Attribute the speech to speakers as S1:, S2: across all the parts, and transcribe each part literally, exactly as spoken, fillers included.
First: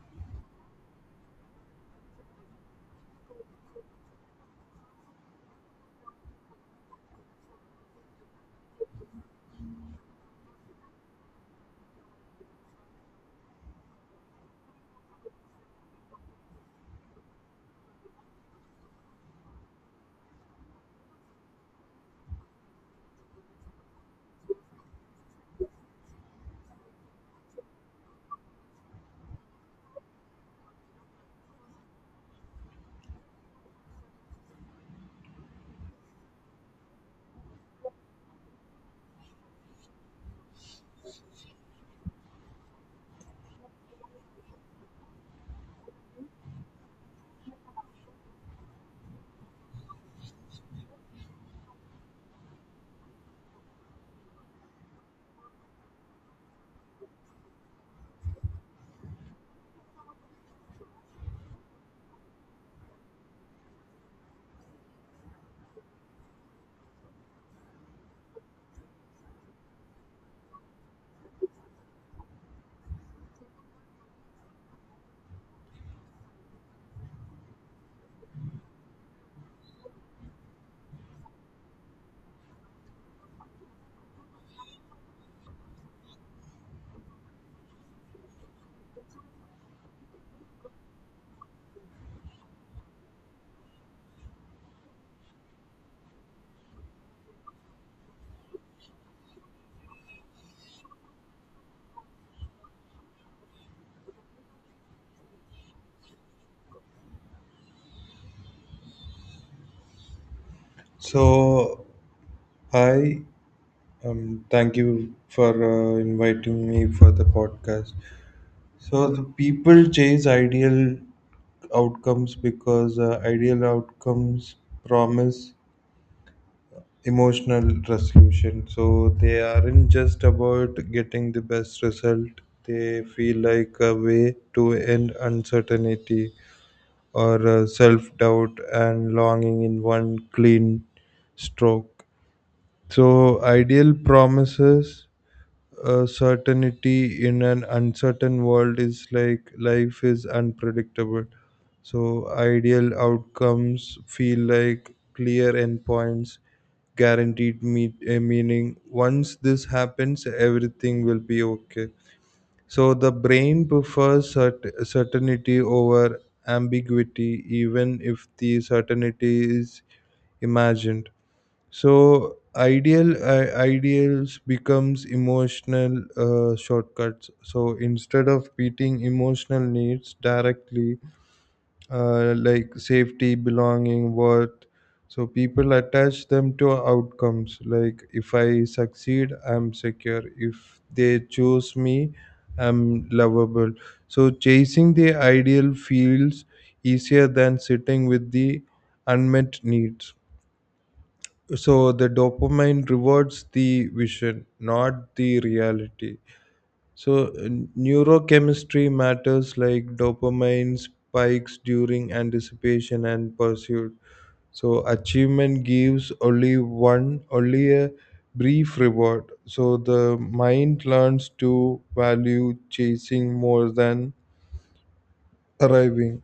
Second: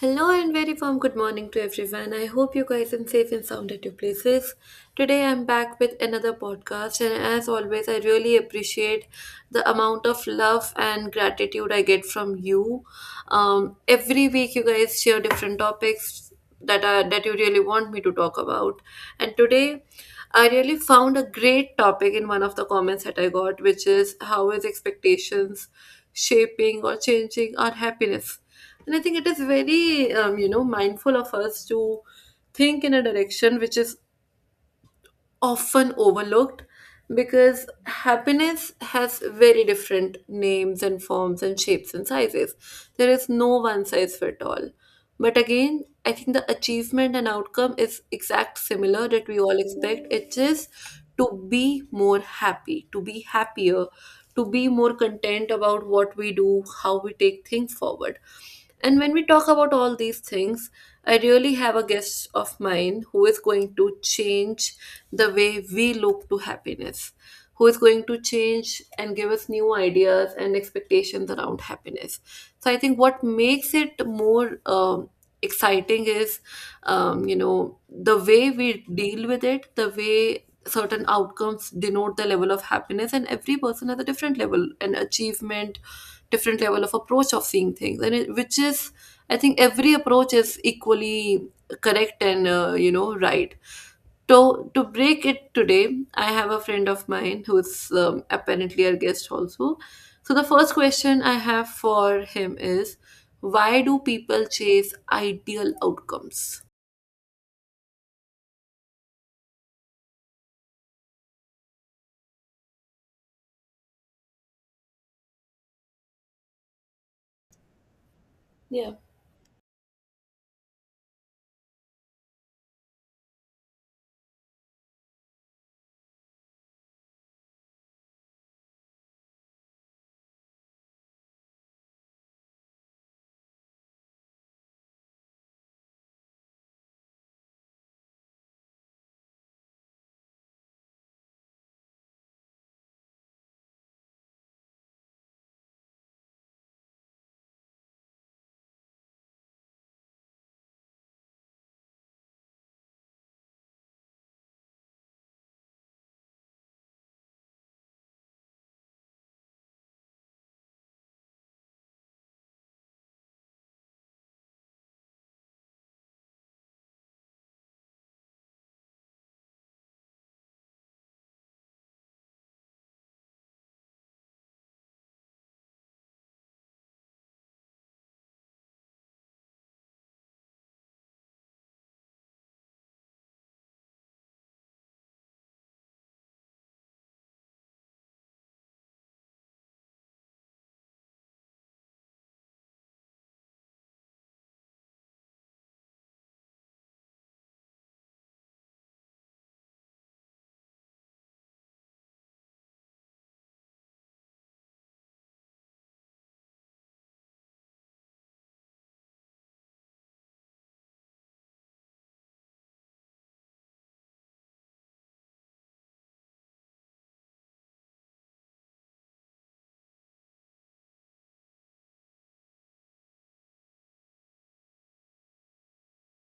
S1: Hello and very warm good morning to everyone. I hope you guys are safe and sound at your places. Today I'm back with another podcast, and as always, I really appreciate the amount of love and gratitude I get from you. Um, every week, you guys share different topics that are that you really want me to talk about, and today. I really found a great topic in one of the comments that I got, which is how is expectations shaping or changing our happiness? And I think it is very, um, you know, mindful of us to think in a direction which is often overlooked, because happiness has very different names and forms and shapes and sizes. There is no one size fit all. But again, I think the achievement and outcome is exact similar that we all expect. It is to be more happy, to be happier, to be more content about what we do, how we take things forward. And when we talk about all these things, I really have a guest of mine who is going to change the way we look to happiness, who is going to change and give us new ideas and expectations around happiness. So I think what makes it more um, exciting is, um, you know, the way we deal with it, the way certain outcomes denote the level of happiness, and every person has a different level an achievement, different level of approach of seeing things. And it, which is, I think every approach is equally correct and uh, you know, right. So to break it, today I have a friend of mine who's um, apparently our guest also. So the first question I have for him is, why do people chase ideal outcomes?
S2: So, hi, um, thank you for uh, inviting me for the podcast.
S1: Yeah
S2: So, the people chase ideal outcomes because uh, ideal outcomes promise emotional resolution. So, they aren't just about getting the best result, they feel like a way to end uncertainty or uh, self doubt and longing in one clean stroke. So, ideal promises uh, certainty in an uncertain world is like life is unpredictable. So, ideal outcomes feel like clear endpoints, guaranteed meet, uh, meaning. Once this happens, everything will be okay. So, the brain prefers cert- certainty over ambiguity, even if the certainty is imagined. So ideal uh, ideals becomes emotional uh, shortcuts. So instead of meeting emotional needs directly, uh, like safety belonging worth, so people attach them to outcomes like if I succeed I'm secure, if they choose me I'm lovable. So chasing the ideal feels easier than sitting with the unmet needs. So the dopamine rewards the vision, not the reality. So uh, neurochemistry matters, like dopamine spikes during anticipation and pursuit. So achievement gives only one only a brief reward, so the mind learns to value chasing more than arriving.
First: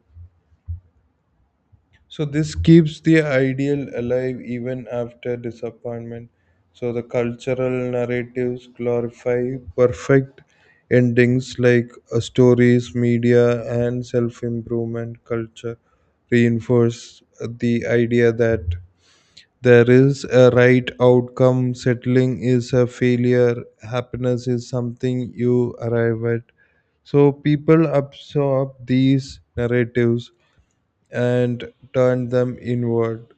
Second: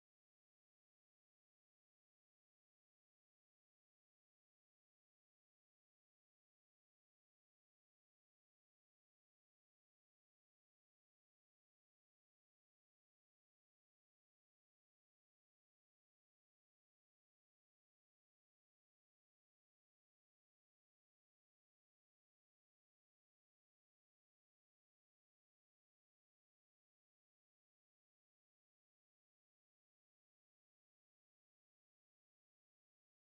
S2: So this keeps the ideal alive even after disappointment. So the cultural narratives glorify perfect endings, like uh, stories, media, and self-improvement culture reinforce the idea that there is a right outcome. Settling is a failure. Happiness is something you arrive at. So people absorb these narratives and turn them inward.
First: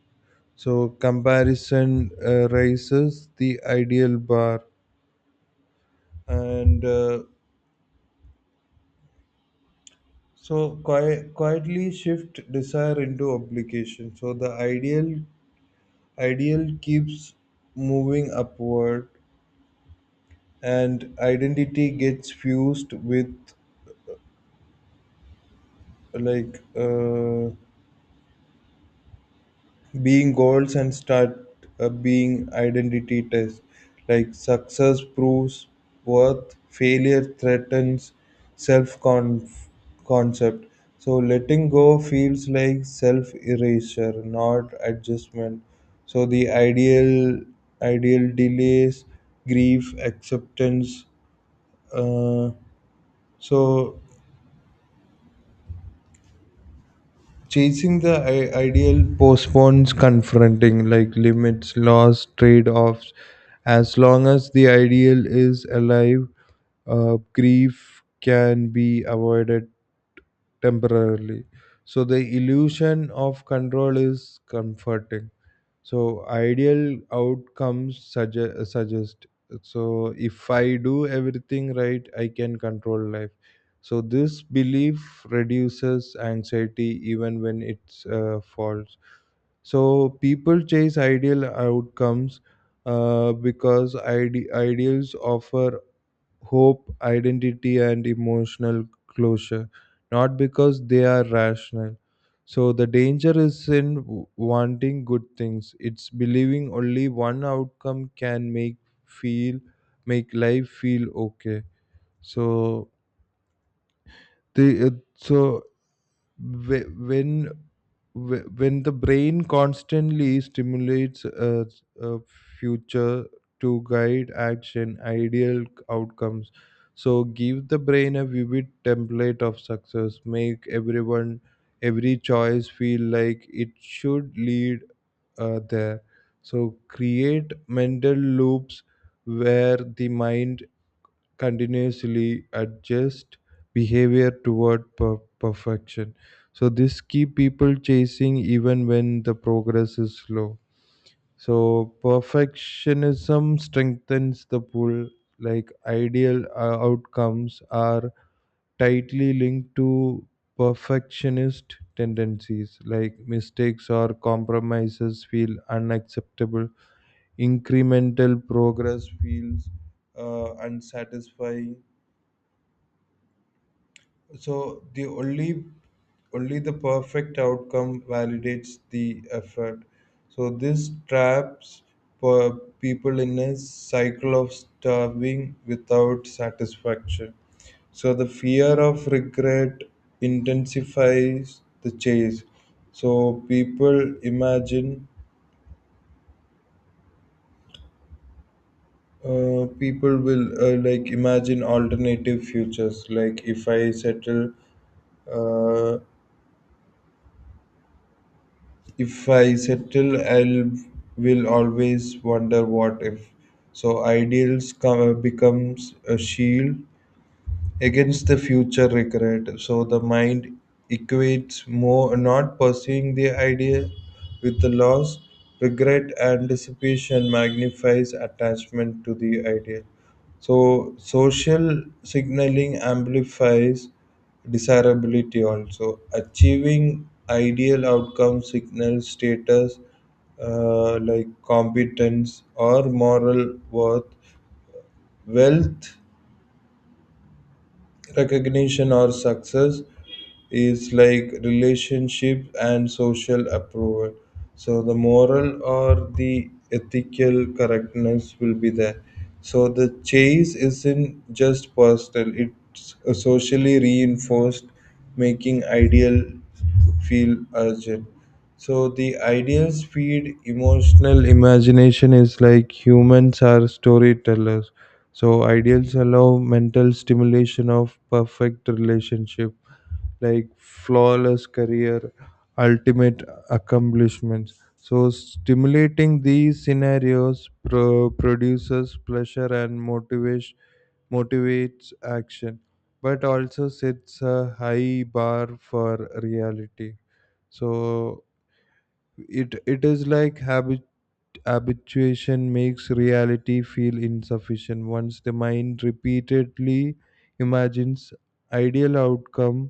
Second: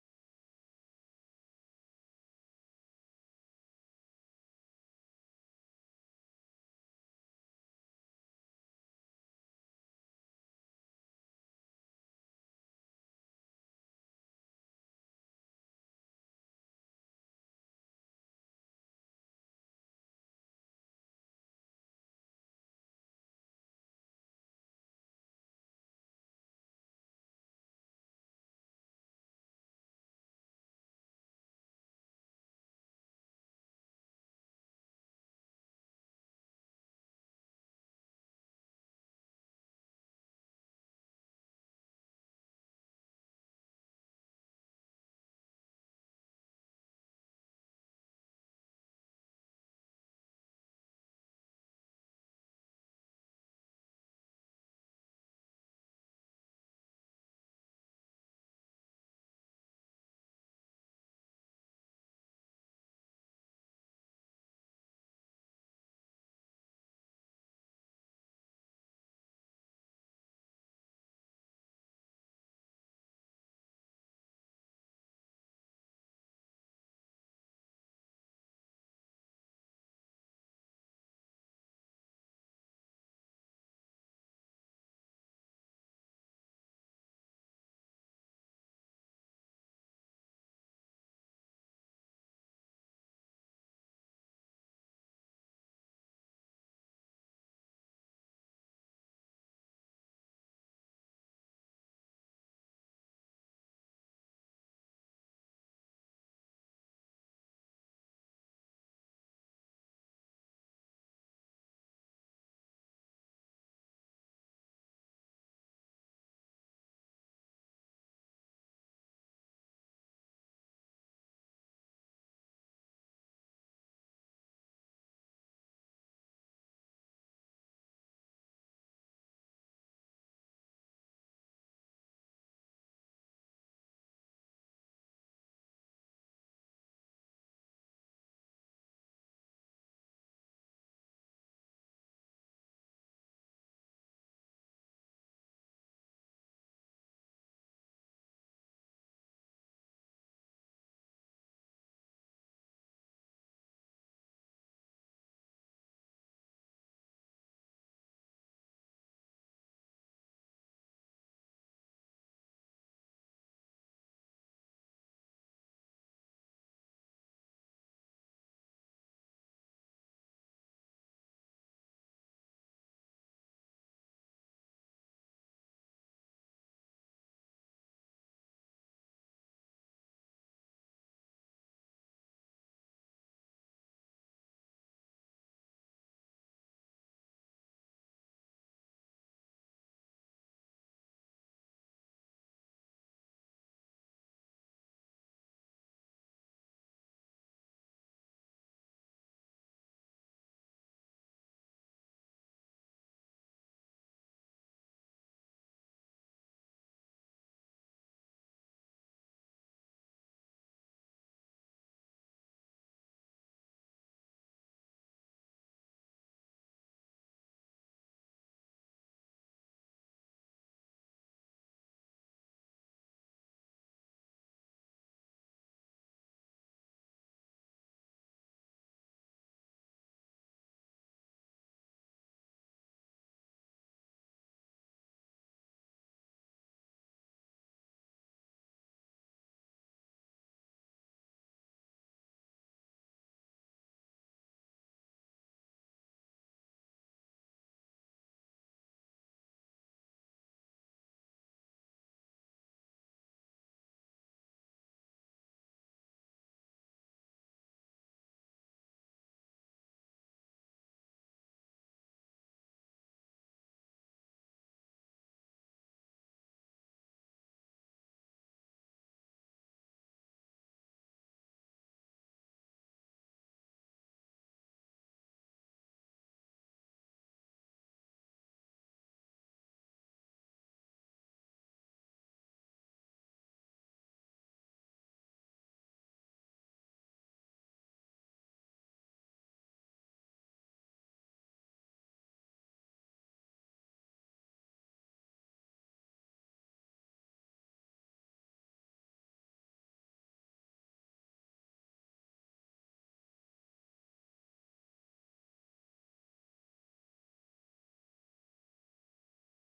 S2: So comparison uh, raises the ideal bar, and uh, so qui- quietly shift desire into obligation. So the ideal ideal keeps moving upward, and identity gets fused with like uh, being goals and start uh, being identity tests, like success proves worth, failure threatens self concept. So letting go feels like self erasure, not adjustment. So the ideal ideal delays grief acceptance. uh, so Chasing the I- ideal postpones confronting like limits, loss, trade offs. As long as the ideal is alive, uh, grief can be avoided temporarily. So the illusion of control is comforting. So ideal outcomes suggest, suggest, so if I do everything right, I can control life. So this belief reduces anxiety even when it's uh, false. So people chase ideal outcomes uh, because ide- ideals offer hope, identity, and emotional closure, not because they are rational. So the danger is in w- wanting good things. It's believing only one outcome can make feel make life feel okay. So the uh, so whe- when whe- when the brain constantly stimulates a, a future to guide action, ideal outcomes so give the brain a vivid template of success, make everyone every choice feel like it should lead uh, there. So create mental loops where the mind continuously adjust behavior toward per- perfection. So this keep people chasing even when the progress is slow. So perfectionism strengthens the pull, like ideal uh, outcomes are tightly linked to perfectionist tendencies, like mistakes or compromises feel unacceptable, incremental progress feels uh, unsatisfying. So the only only the perfect outcome validates the effort. So this traps per- people in a cycle of starving without satisfaction. So the fear of regret intensifies the chase. So people imagine uh, people will uh, like imagine alternative futures like if i settle uh, if I settle, I'll will always wonder what if. So ideals come, becomes a shield against the future regret. So the mind equates more not pursuing the idea with the loss. Regret and dissipation magnifies attachment to the idea. So social signaling amplifies desirability also. Achieving ideal outcome signals status, uh, like competence or moral worth. Wealth, recognition, or success is like relationship and social approval, so the moral or the ethical correctness will be there. So the chase isn't just personal, it's socially reinforced, making ideal feel urgent. So the ideal speed emotional imagination is like humans are storytellers. So ideals allow mental stimulation of perfect relationship, like flawless career, ultimate accomplishments. So stimulating these scenarios pro- produces pleasure and motivation motivates action, but also sets a high bar for reality. So it it is like habit habituation makes reality feel insufficient. Once the mind repeatedly imagines ideal outcome,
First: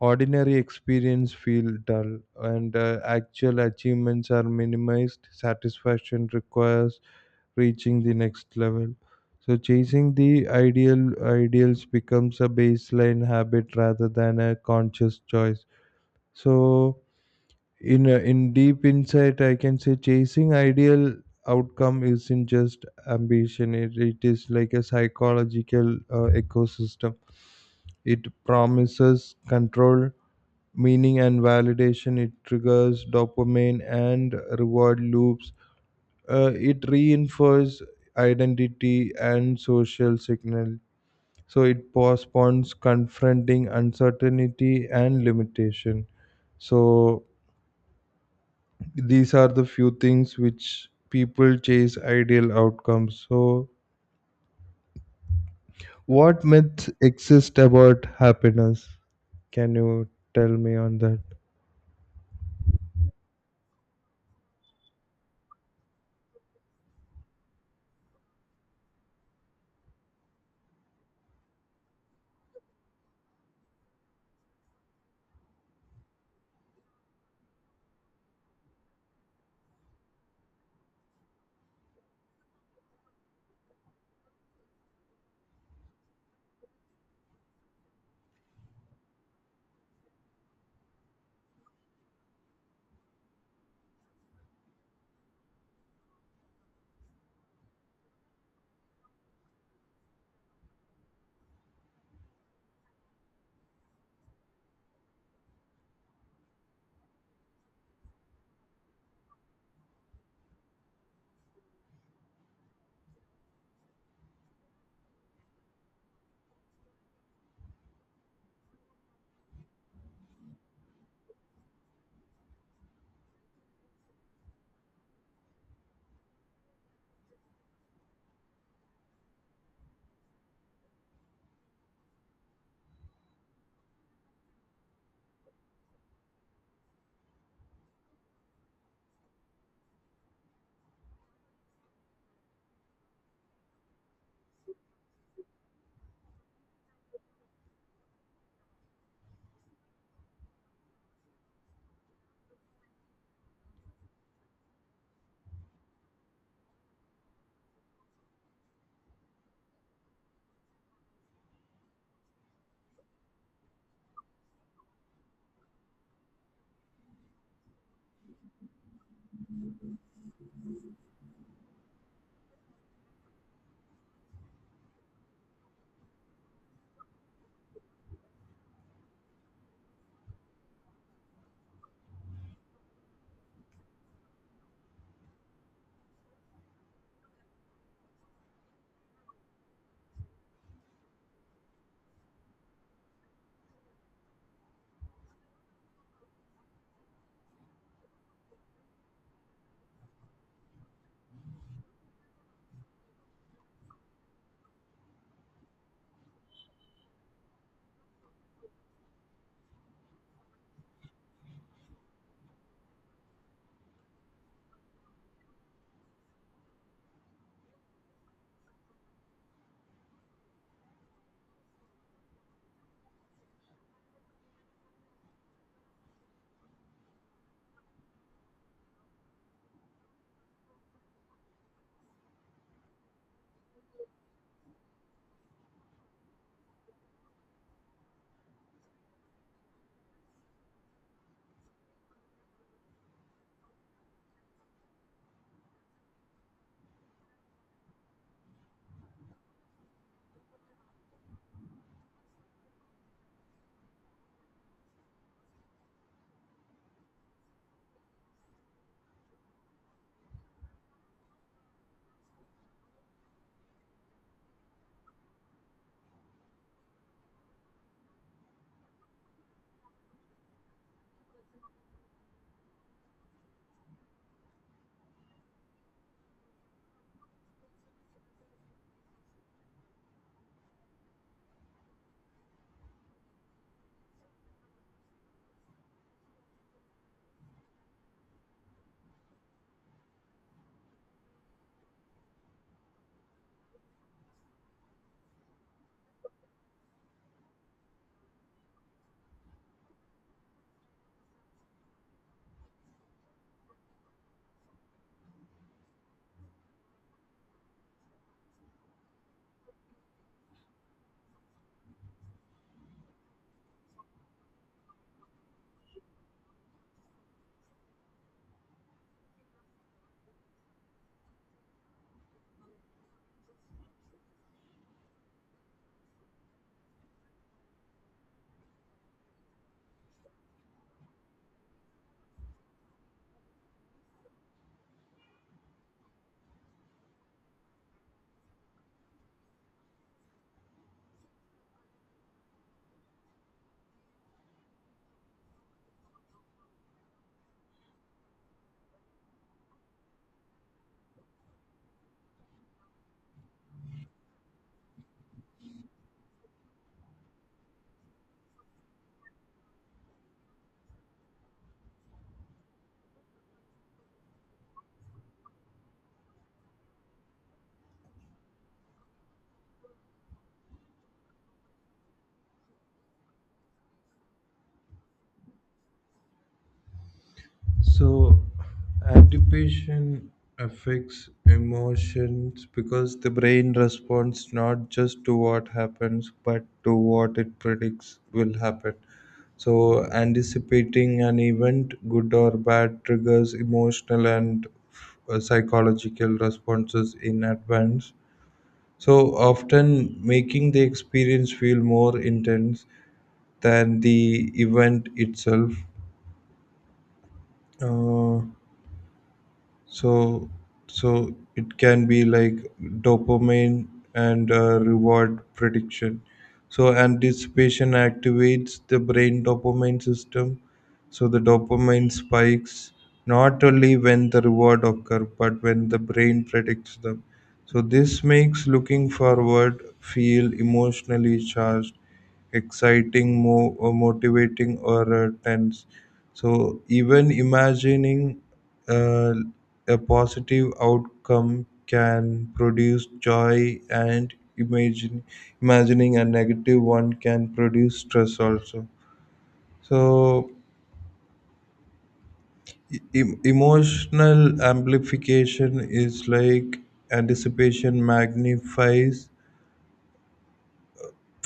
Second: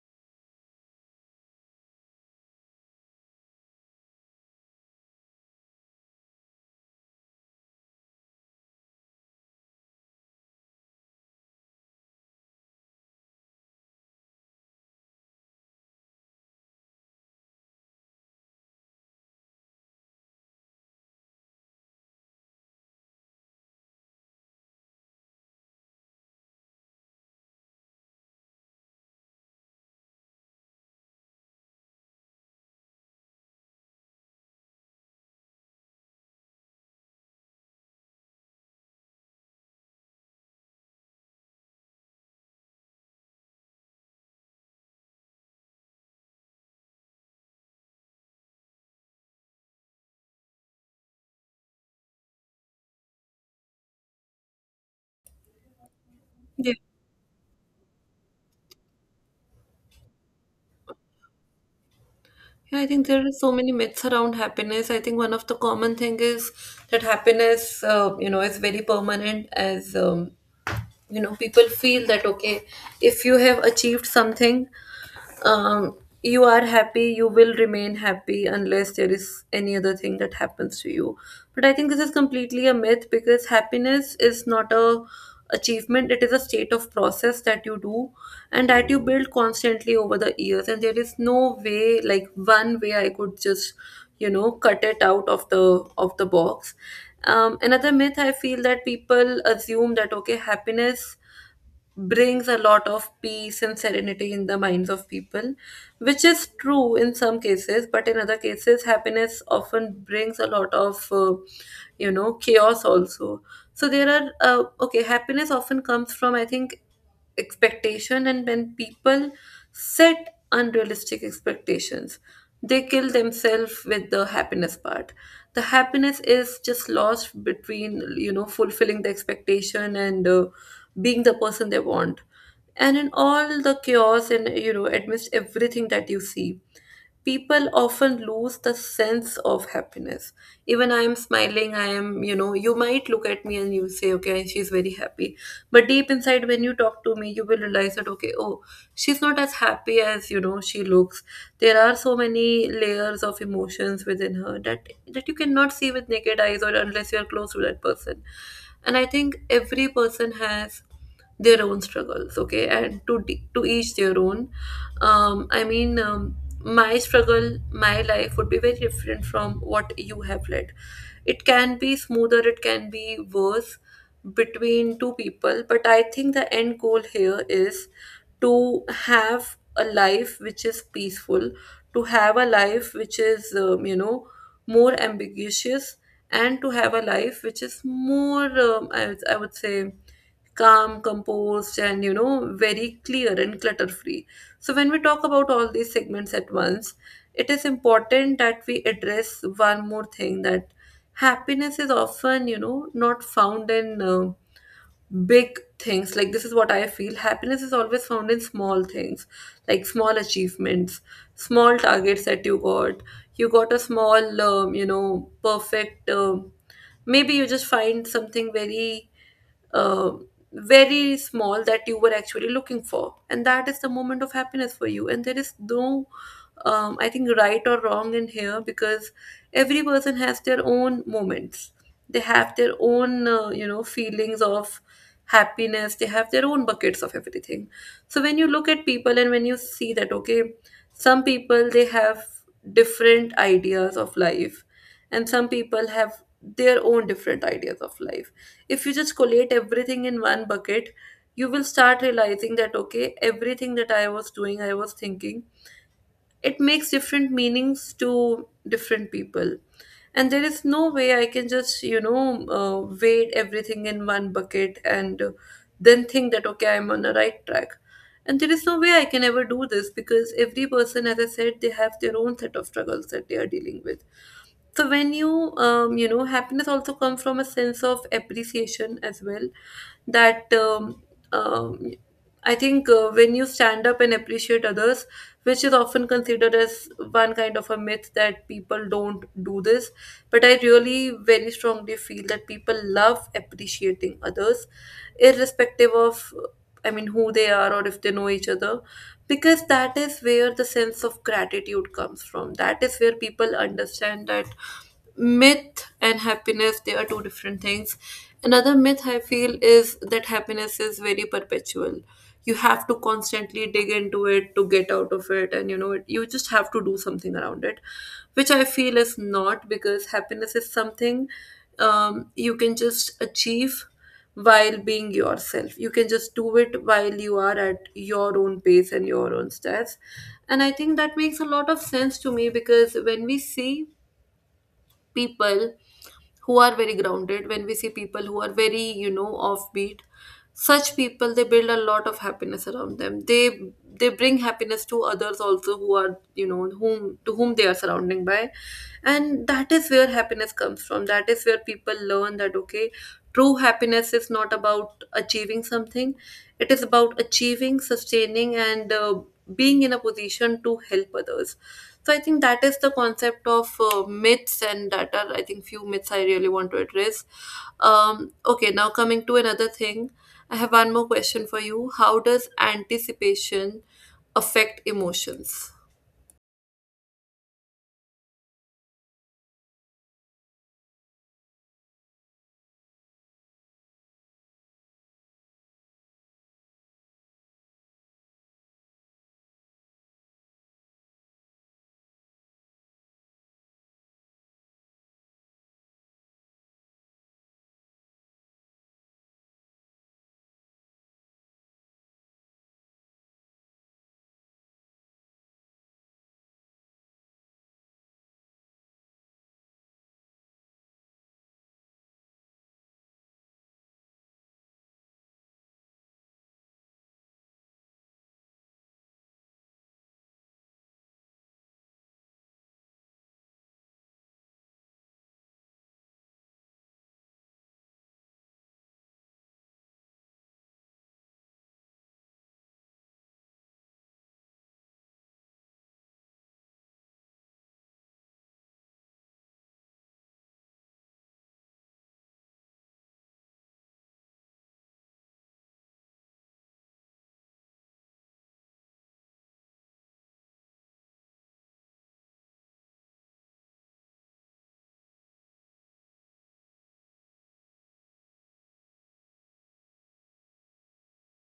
S2: ordinary experience feel dull, and uh, actual achievements are minimized. Satisfaction requires reaching the next level. So chasing the ideal ideals becomes a baseline habit rather than a conscious choice. So in uh, in deep insight I can say chasing ideal outcome isn't just ambition, it, it is like a psychological uh, ecosystem. It promises control, meaning and validation. It triggers dopamine and reward loops, uh, it reinforces identity and social signal. So it postpones confronting uncertainty and limitation. So these are the few things which people chase ideal outcomes. So what
S1: yeah
S2: myths exist about happiness? Can you tell me on that?
S1: yeah I think there are so many myths around happiness. I think one of the common thing is that happiness, uh, you know, is very permanent, as um, you know, people feel that okay, if you have achieved something, um, you are happy, you will remain happy unless there is any other thing that happens to you. But I think this is completely a myth, because happiness is not a achievement, it is a state of process that you do and that you build constantly over the years. And there is no way, like one way I could just, you know, cut it out of the of the box. Um, another myth I feel, that people assume that okay, happiness brings a lot of peace and serenity in the minds of people, which is true in some cases, but in other cases, happiness often brings a lot of, uh, you know, chaos also. So there are, uh, okay, happiness often comes from, I think, expectation. And when people set unrealistic expectations, they kill themselves with the happiness part. The happiness is just lost between, you know, fulfilling the expectation and uh, being the person they want. And in all the chaos and, you know, amidst everything that you see, people often lose the sense of happiness. Even I am smiling, I am, you know, you might look at me and you say okay, she's very happy, but deep inside when you talk to me you will realize that okay, oh, she's not as happy as, you know, she looks. There are so many layers of emotions within her that that you cannot see with naked eyes, or unless you are close to that person. And I think every person has their own struggles, okay, and to d- to each their own. um, I mean, um, my struggle, my life would be very different from what you have led. It can be smoother, it can be worse between two people. But I think the end goal here is to have a life which is peaceful, to have a life which is, um, you know, more ambiguous, and to have a life which is more, um, I, would- I would say, calm, composed, and, you know, very clear and clutter free. So, when we talk about all these segments at once, it is important that we address one more thing, that happiness is often, you know, not found in uh, big things. Like, this is what I feel, happiness is always found in small things, like small achievements, small targets that you got. You got a small, um, you know, perfect. Um maybe you just find something very uh, very small that you were actually looking for, and that is the moment of happiness for you. And there is no, um, I think right or wrong in here, because every person has their own moments. They have their own, uh, you know, feelings of happiness. They have their own buckets of everything. So when you look at people and when you see that, okay, some people they have different ideas of life, and some people have their own different ideas of life. If you just collate everything in one bucket, you will start realizing that okay, everything that I was doing, I was thinking, it makes different meanings to different people. And there is no way I can just, you know, uh, weigh everything in one bucket and uh, then think that okay, I'm on the right track. And there is no way I can ever do this, because every person, as I said, they have their own set of struggles that they are dealing with. So when you, um, you know, happiness also comes from a sense of appreciation as well, that um, um, I think, uh, when you stand up and appreciate others, which is often considered as one kind of a myth that people don't do this, but I really very strongly feel that people love appreciating others, irrespective of, I mean, who they are or if they know each other, because that is where the sense of gratitude comes from. That is where people understand that myth and happiness, they are two different things. Another myth I feel is that happiness is very perpetual. You have to constantly dig into it to get out of it, and, you know, it, you just have to do something around it, which I feel is not, because happiness is something, um, you can just achieve while being yourself. You can just do it while you are at your own pace and your own stats. And I think that makes a lot of sense to me, because when we see people who are very grounded, when we see people who are very, you know, offbeat, such people they build a lot of happiness around them. They they bring happiness to others also who are, you know, whom to whom they are surrounding by. And that is where happiness comes from, that is where people learn that okay, true happiness is not about achieving something, it is about achieving, sustaining, and uh, being in a position to help others. So I think that is the concept of uh, myths, and that are, I think, few myths I really want to address. Um, okay, now coming to another thing, I have one more question for you. How does anticipation affect emotions?
S2: So, anticipation affects emotions because the brain responds not just to what happens but to what it predicts will happen. So, anticipating an event, good or bad, triggers emotional and uh, psychological responses in advance. So, often making the experience feel more intense than the event itself. Uh, so so it can be like dopamine and uh, reward prediction. So anticipation activates the brain dopamine system. So the dopamine spikes not only when the reward occur but when the brain predicts them. So this makes looking forward feel emotionally charged, exciting, mo- or motivating, or uh, tense. So even imagining uh, a positive outcome can produce joy, and imagine imagining a negative one can produce stress also. So e- emotional amplification is like anticipation magnifies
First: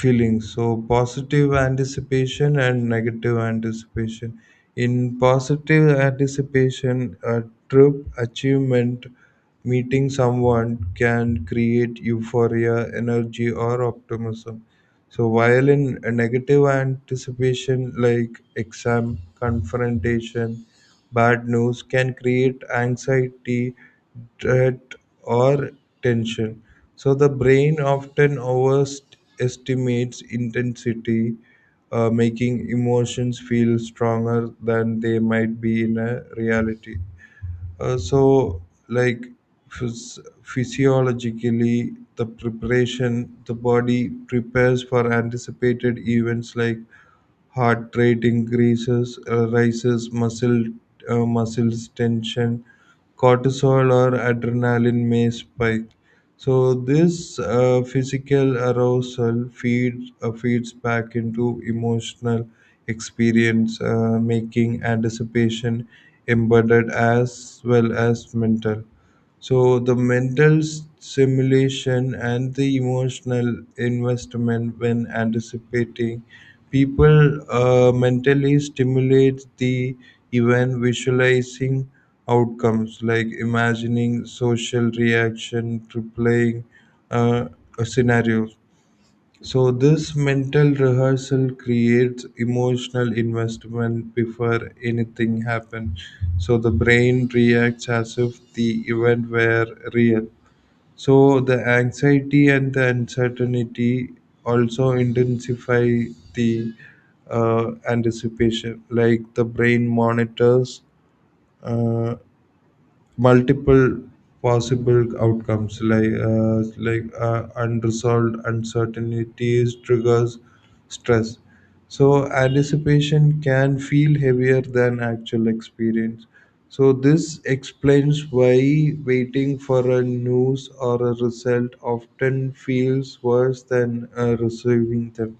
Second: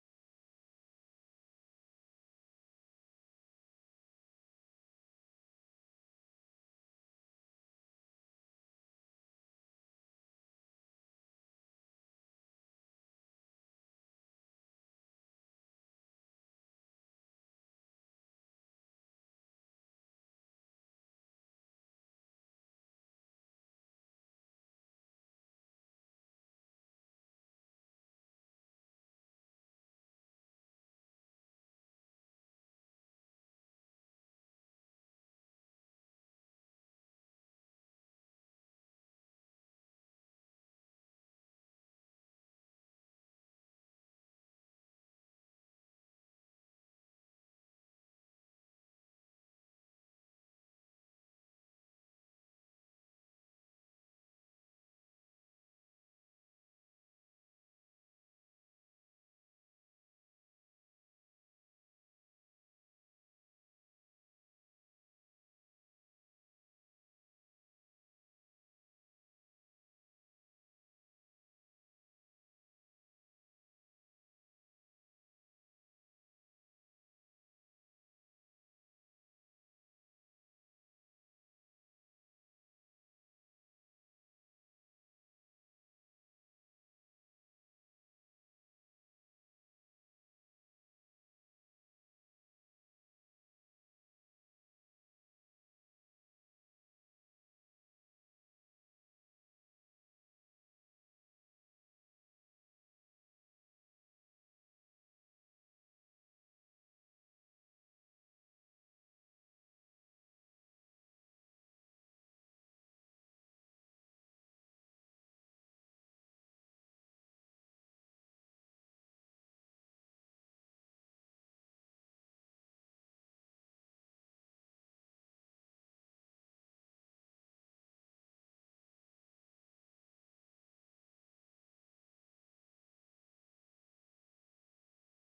S2: feelings. So positive anticipation and negative anticipation: in positive anticipation, a trip, achievement, meeting someone can create euphoria, energy, or optimism. So while in a negative anticipation, like exam, confrontation, bad news can create anxiety, dread, or tension. So the brain often overestimates intensity, uh, making emotions feel stronger than they might be in a reality. Uh, so, like phys- physiologically, the preparation, the body prepares for anticipated events like heart rate increases, uh, rises, muscle uh, muscles tension, cortisol or adrenaline may spike. So this uh, physical arousal feeds uh, feeds back into emotional experience, uh, making anticipation embedded as well as mental. So the mental s- simulation and the emotional investment: when anticipating, people uh, mentally stimulate the event, visualizing outcomes, like imagining social reaction to playing uh, scenarios. So this mental rehearsal creates emotional investment before anything happens. So the brain reacts as if the event were real. So the anxiety and the uncertainty also intensify the uh, anticipation. Like the brain monitors uh, multiple possible outcomes, like uh, like uh, unresolved uncertainties triggers stress. So anticipation can feel heavier than actual experience. So this explains why waiting for a news or a result often feels worse than uh, receiving them.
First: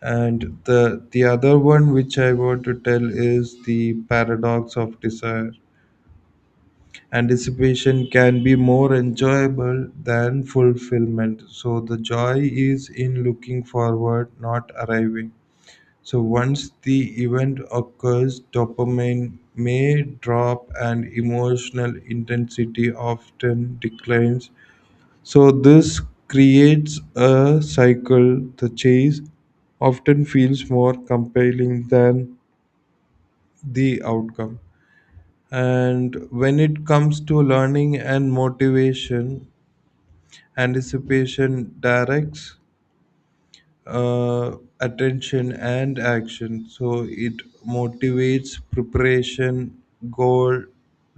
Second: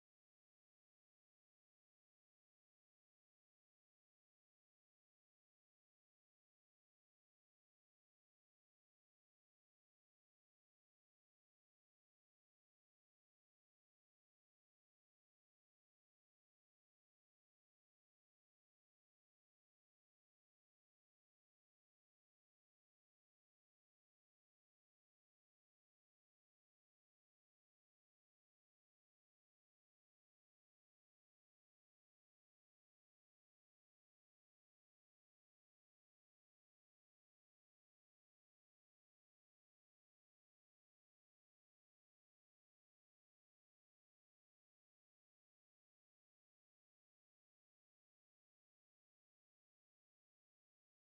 S2: And the the other one which I want to tell is the paradox of desire. Anticipation can be more enjoyable than fulfillment. So the joy is in looking forward, not arriving. So once the event occurs, dopamine may drop and emotional intensity often declines. So this creates a cycle. The chase often feels more compelling than the outcome. And when it comes to learning and motivation, anticipation directs uh, attention and action. So it motivates preparation, goal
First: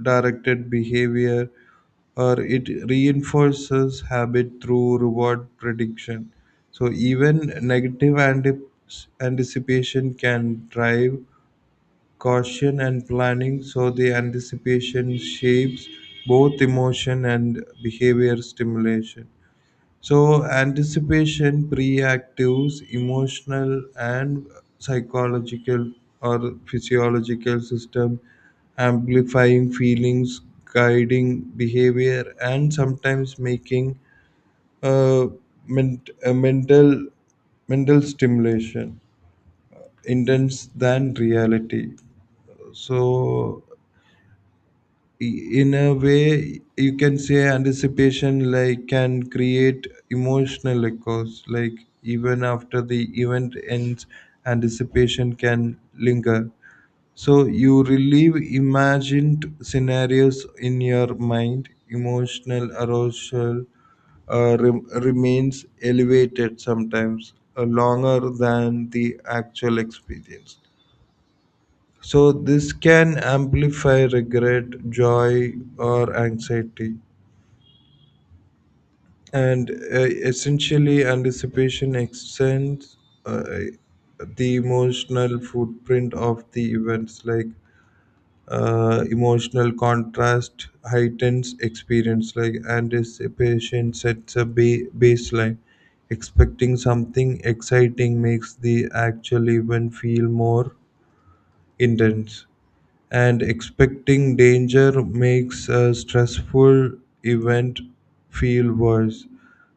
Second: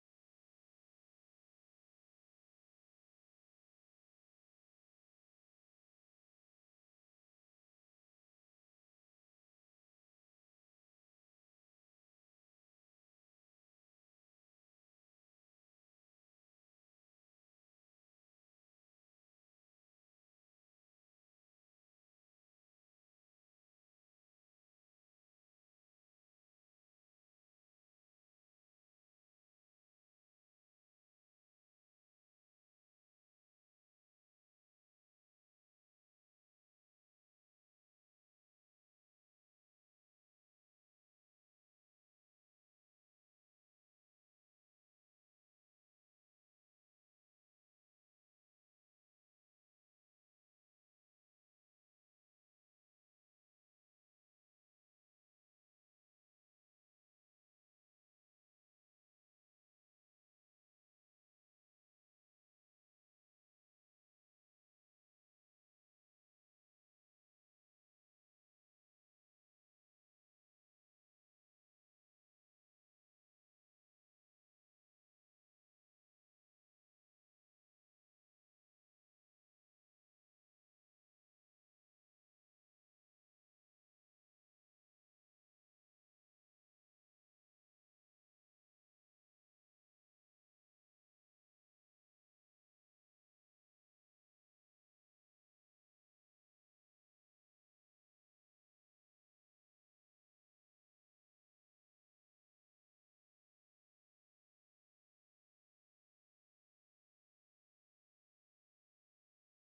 S2: directed behavior, or it reinforces habit through reward prediction. So even negative ante- anticipation can drive caution and planning. So the anticipation shapes both emotion and behavior stimulation. So anticipation preactives emotional and psychological or physiological system, amplifying feelings, guiding behavior, and sometimes making uh, ment- a mental mental stimulation intense than reality. So in a way you can say anticipation like can create emotional echoes, like even after the event ends, anticipation can linger. So you relive imagined scenarios in your mind. Emotional arousal uh, rem- remains elevated sometimes uh, longer than the actual experience. So, this can amplify regret, joy, or anxiety. And uh, essentially, anticipation extends uh, the emotional footprint of the events, like uh, emotional contrast heightens experience, like anticipation sets a ba- baseline. Expecting something exciting makes the actual event feel more intense, and expecting danger makes a stressful event feel worse.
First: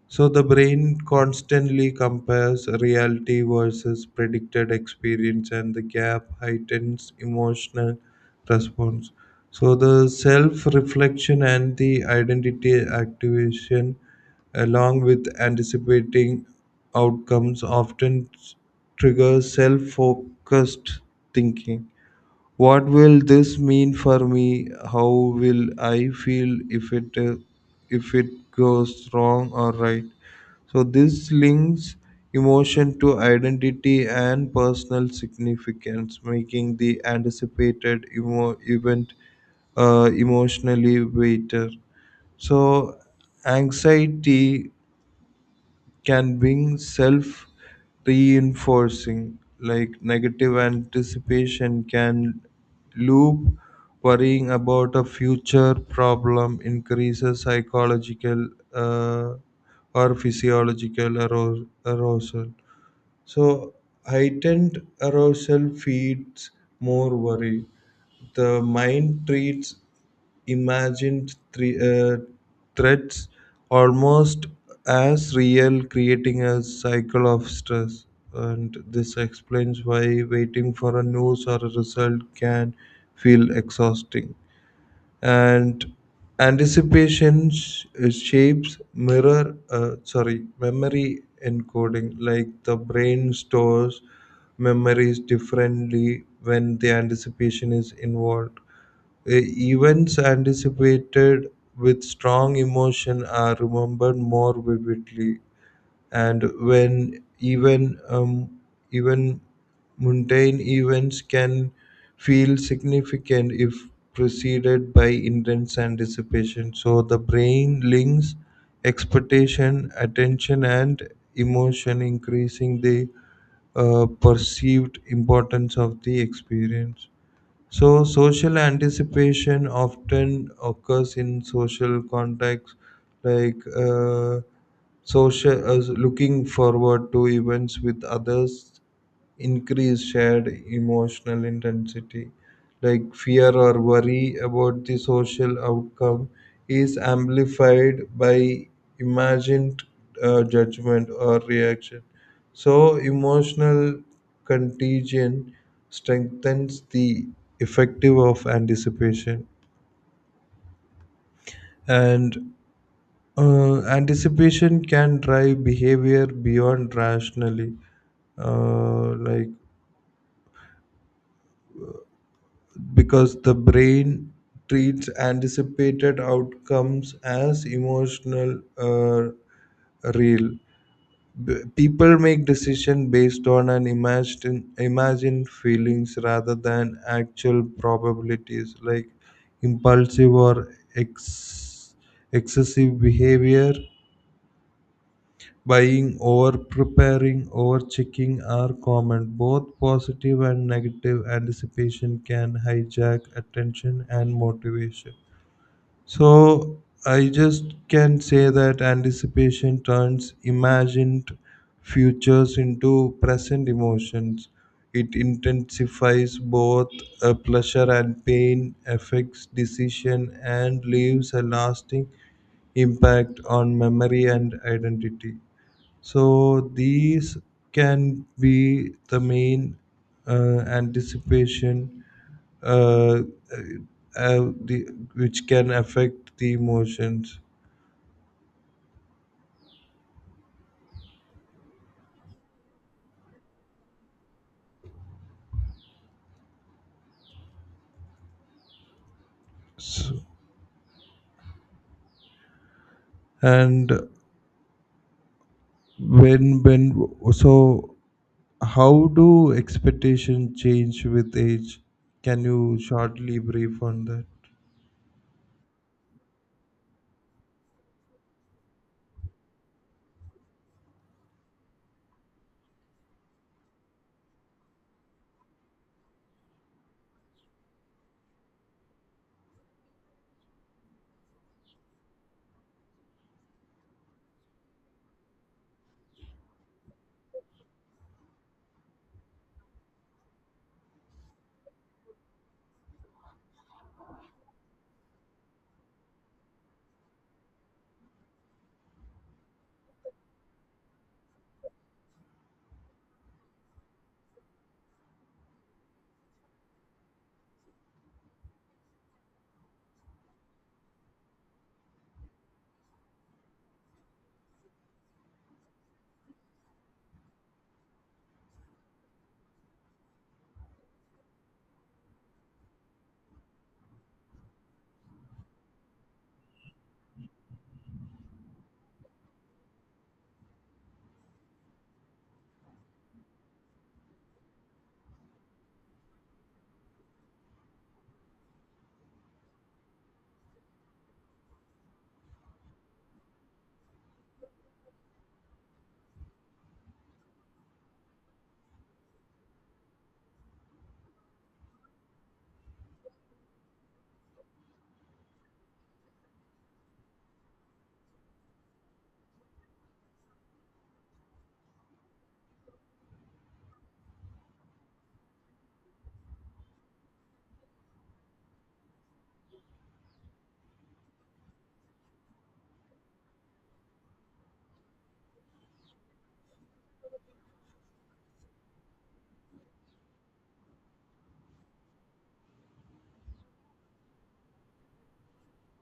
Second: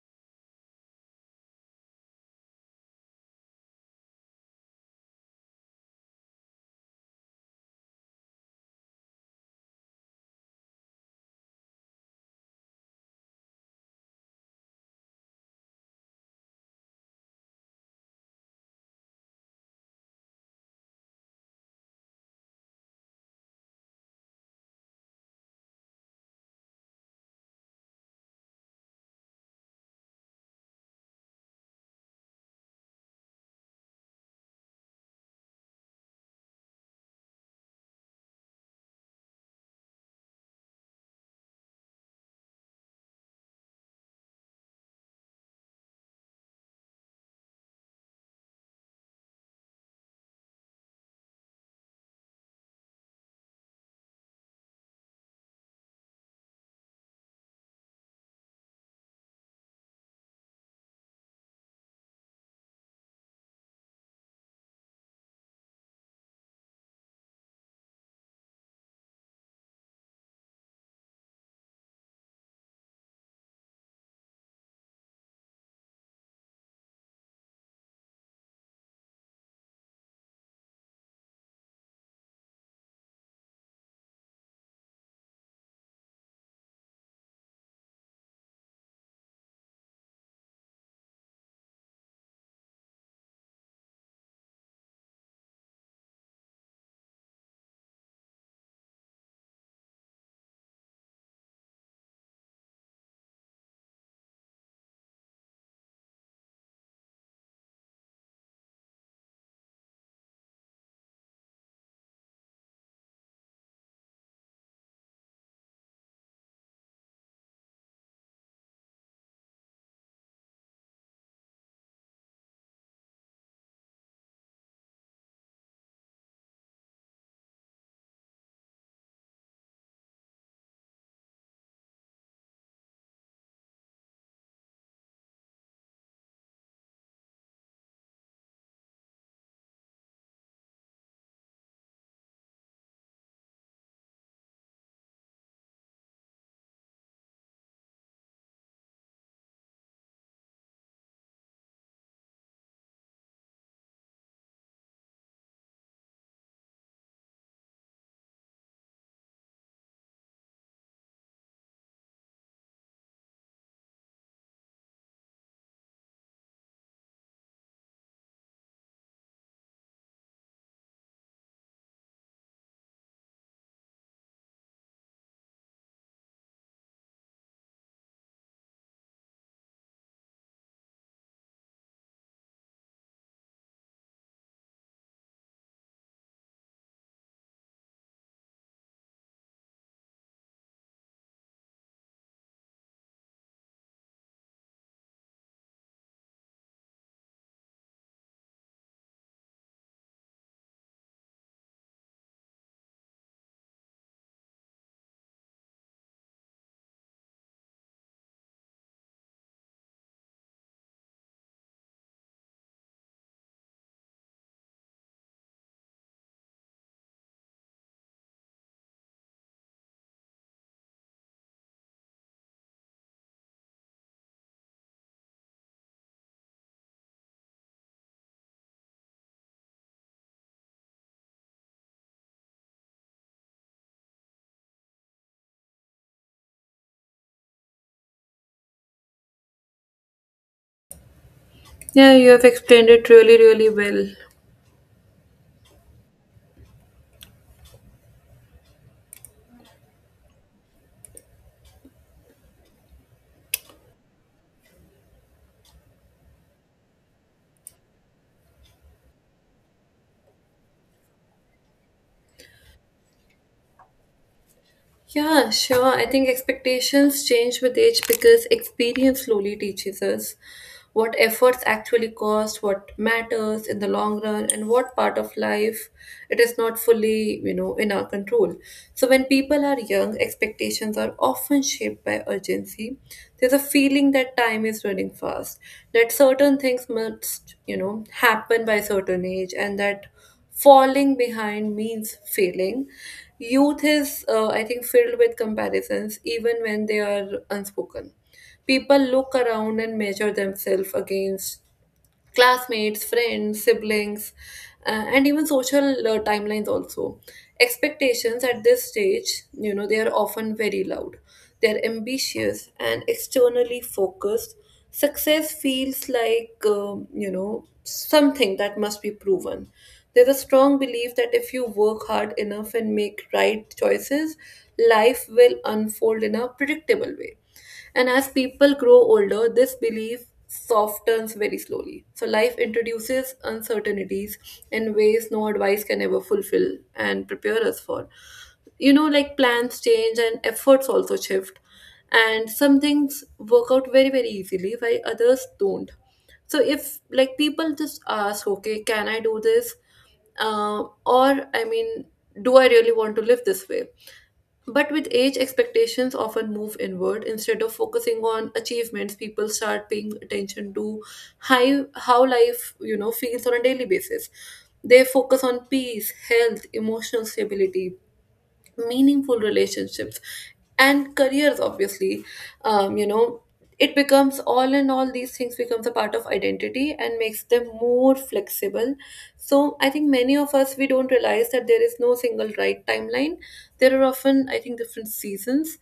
S2: So the brain constantly compares reality versus predicted experience, and the gap heightens emotional response. So the self reflection and the identity activation, along with anticipating outcomes, often triggers self focused thinking: what will this mean for me? How will I feel if it uh, if it goes wrong or right? So this links emotion to identity and personal significance, making the anticipated emo- event uh, emotionally weighted. So anxiety can being self reinforcing, like negative anticipation can loop. Worrying about a future problem increases psychological uh, or physiological aro- arousal. So heightened arousal feeds more worry. The mind treats imagined thre- uh, threats almost as real, creating a cycle of stress. And this explains why waiting for a news or a result can feel exhausting. And anticipation sh- shapes mirror uh, sorry memory encoding, like the brain stores memories differently when the anticipation is involved. Uh, Events anticipated with strong emotion are remembered more vividly, and when even um, even mundane events can feel significant if preceded by intense anticipation. So the brain links expectation, attention, and emotion, increasing the uh, perceived importance of the experience. So, social anticipation often occurs in social contexts, like uh, social uh, looking forward to events with others increase shared emotional intensity, like fear or worry about the social outcome is amplified by imagined uh, judgment or reaction. So emotional contagion strengthens the effective of anticipation. And uh, anticipation can drive behavior beyond rationally, uh, like because the brain treats anticipated outcomes as emotional, uh, real. B- people make decisions based on an imagined imagined feelings rather than actual probabilities, like impulsive or ex- excessive behavior. Buying over, preparing over, checking are common. Both positive and negative anticipation can hijack attention and motivation. So I just can say that anticipation turns imagined futures into present emotions. It intensifies both uh, pleasure and pain, affects decision, and leaves a lasting impact on memory and identity. So these can be the main uh, anticipation, uh, uh, uh, the, which can affect the emotions.
S1: Yeah, you have explained it really really well.
S2: So, and when when so how do expectations change with age? Can you shortly brief on that?
S1: Yeah, sure. I think expectations change with age because experience slowly teaches us what efforts actually cost, what matters in the long run, and what part of life it is not fully, you know, in our control. So when people are young, expectations are often shaped by urgency. There's a feeling that time is running fast, that certain things must, you know, happen by a certain age, and that falling behind means failing. Youth is, uh, I think, filled with comparisons even when they are unspoken. People look around and measure themselves against classmates, friends, siblings, uh, and even social uh, timelines also. Expectations at this stage, you know, they are often very loud. They're ambitious and externally focused. Success feels like, um, you know, something that must be proven. There's a strong belief that if you work hard enough and make right choices, life will unfold in a predictable way. And as people grow older, this belief softens very slowly. So life introduces uncertainties in ways no advice can ever fulfill and prepare us for. You know, like plans change and efforts also shift. And some things work out very, very easily while others don't. So if like people just ask, okay, can I do this? Uh, or I mean, do I really want to live this way? But with age, expectations often move inward. Instead of focusing on achievements, people start paying attention to how, how life, you know, feels on a daily basis. They focus on peace, health, emotional stability, meaningful relationships, and careers obviously. Um, you know, it becomes, all in all, these things becomes a part of identity and makes them more flexible. So I think many of us, we don't realize that there is no single right timeline. There are often, I think, different seasons.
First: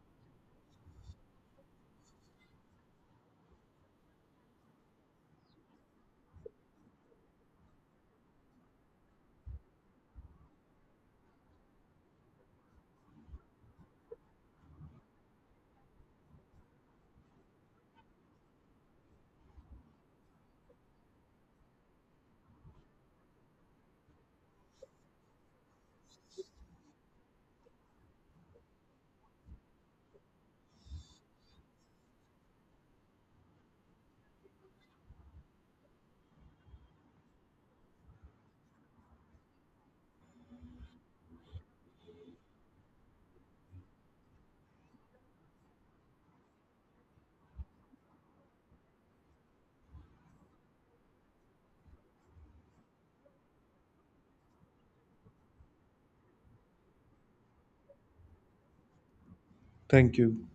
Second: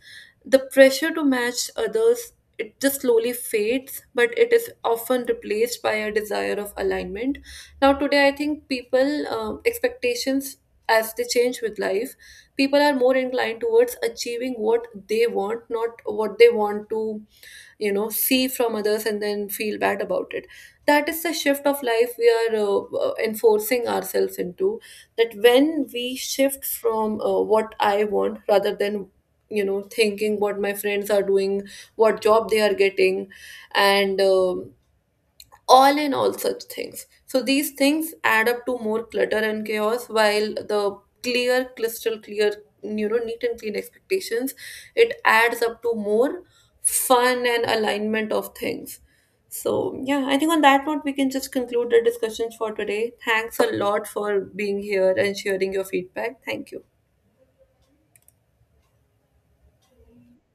S1: The pressure to match others, it just slowly fades, but it is often replaced by a desire of alignment. Now today I think people, um, expectations, as they change with life, people are more inclined towards achieving what they want, not what they want to, you know, see from others and then feel bad about it. That is the shift of life we are uh, uh, enforcing ourselves into. That when we shift from uh, what I want, rather than, you know, thinking what my friends are doing, what job they are getting, and um all in all such things. So these things add up to more clutter and chaos, while the clear, crystal clear, you know, neat and clean expectations, it adds up to more fun and alignment of things. So yeah, I think on that note we can just conclude the discussions for today. Thanks a lot for being here and sharing your feedback. Thank you.
S2: Thank you.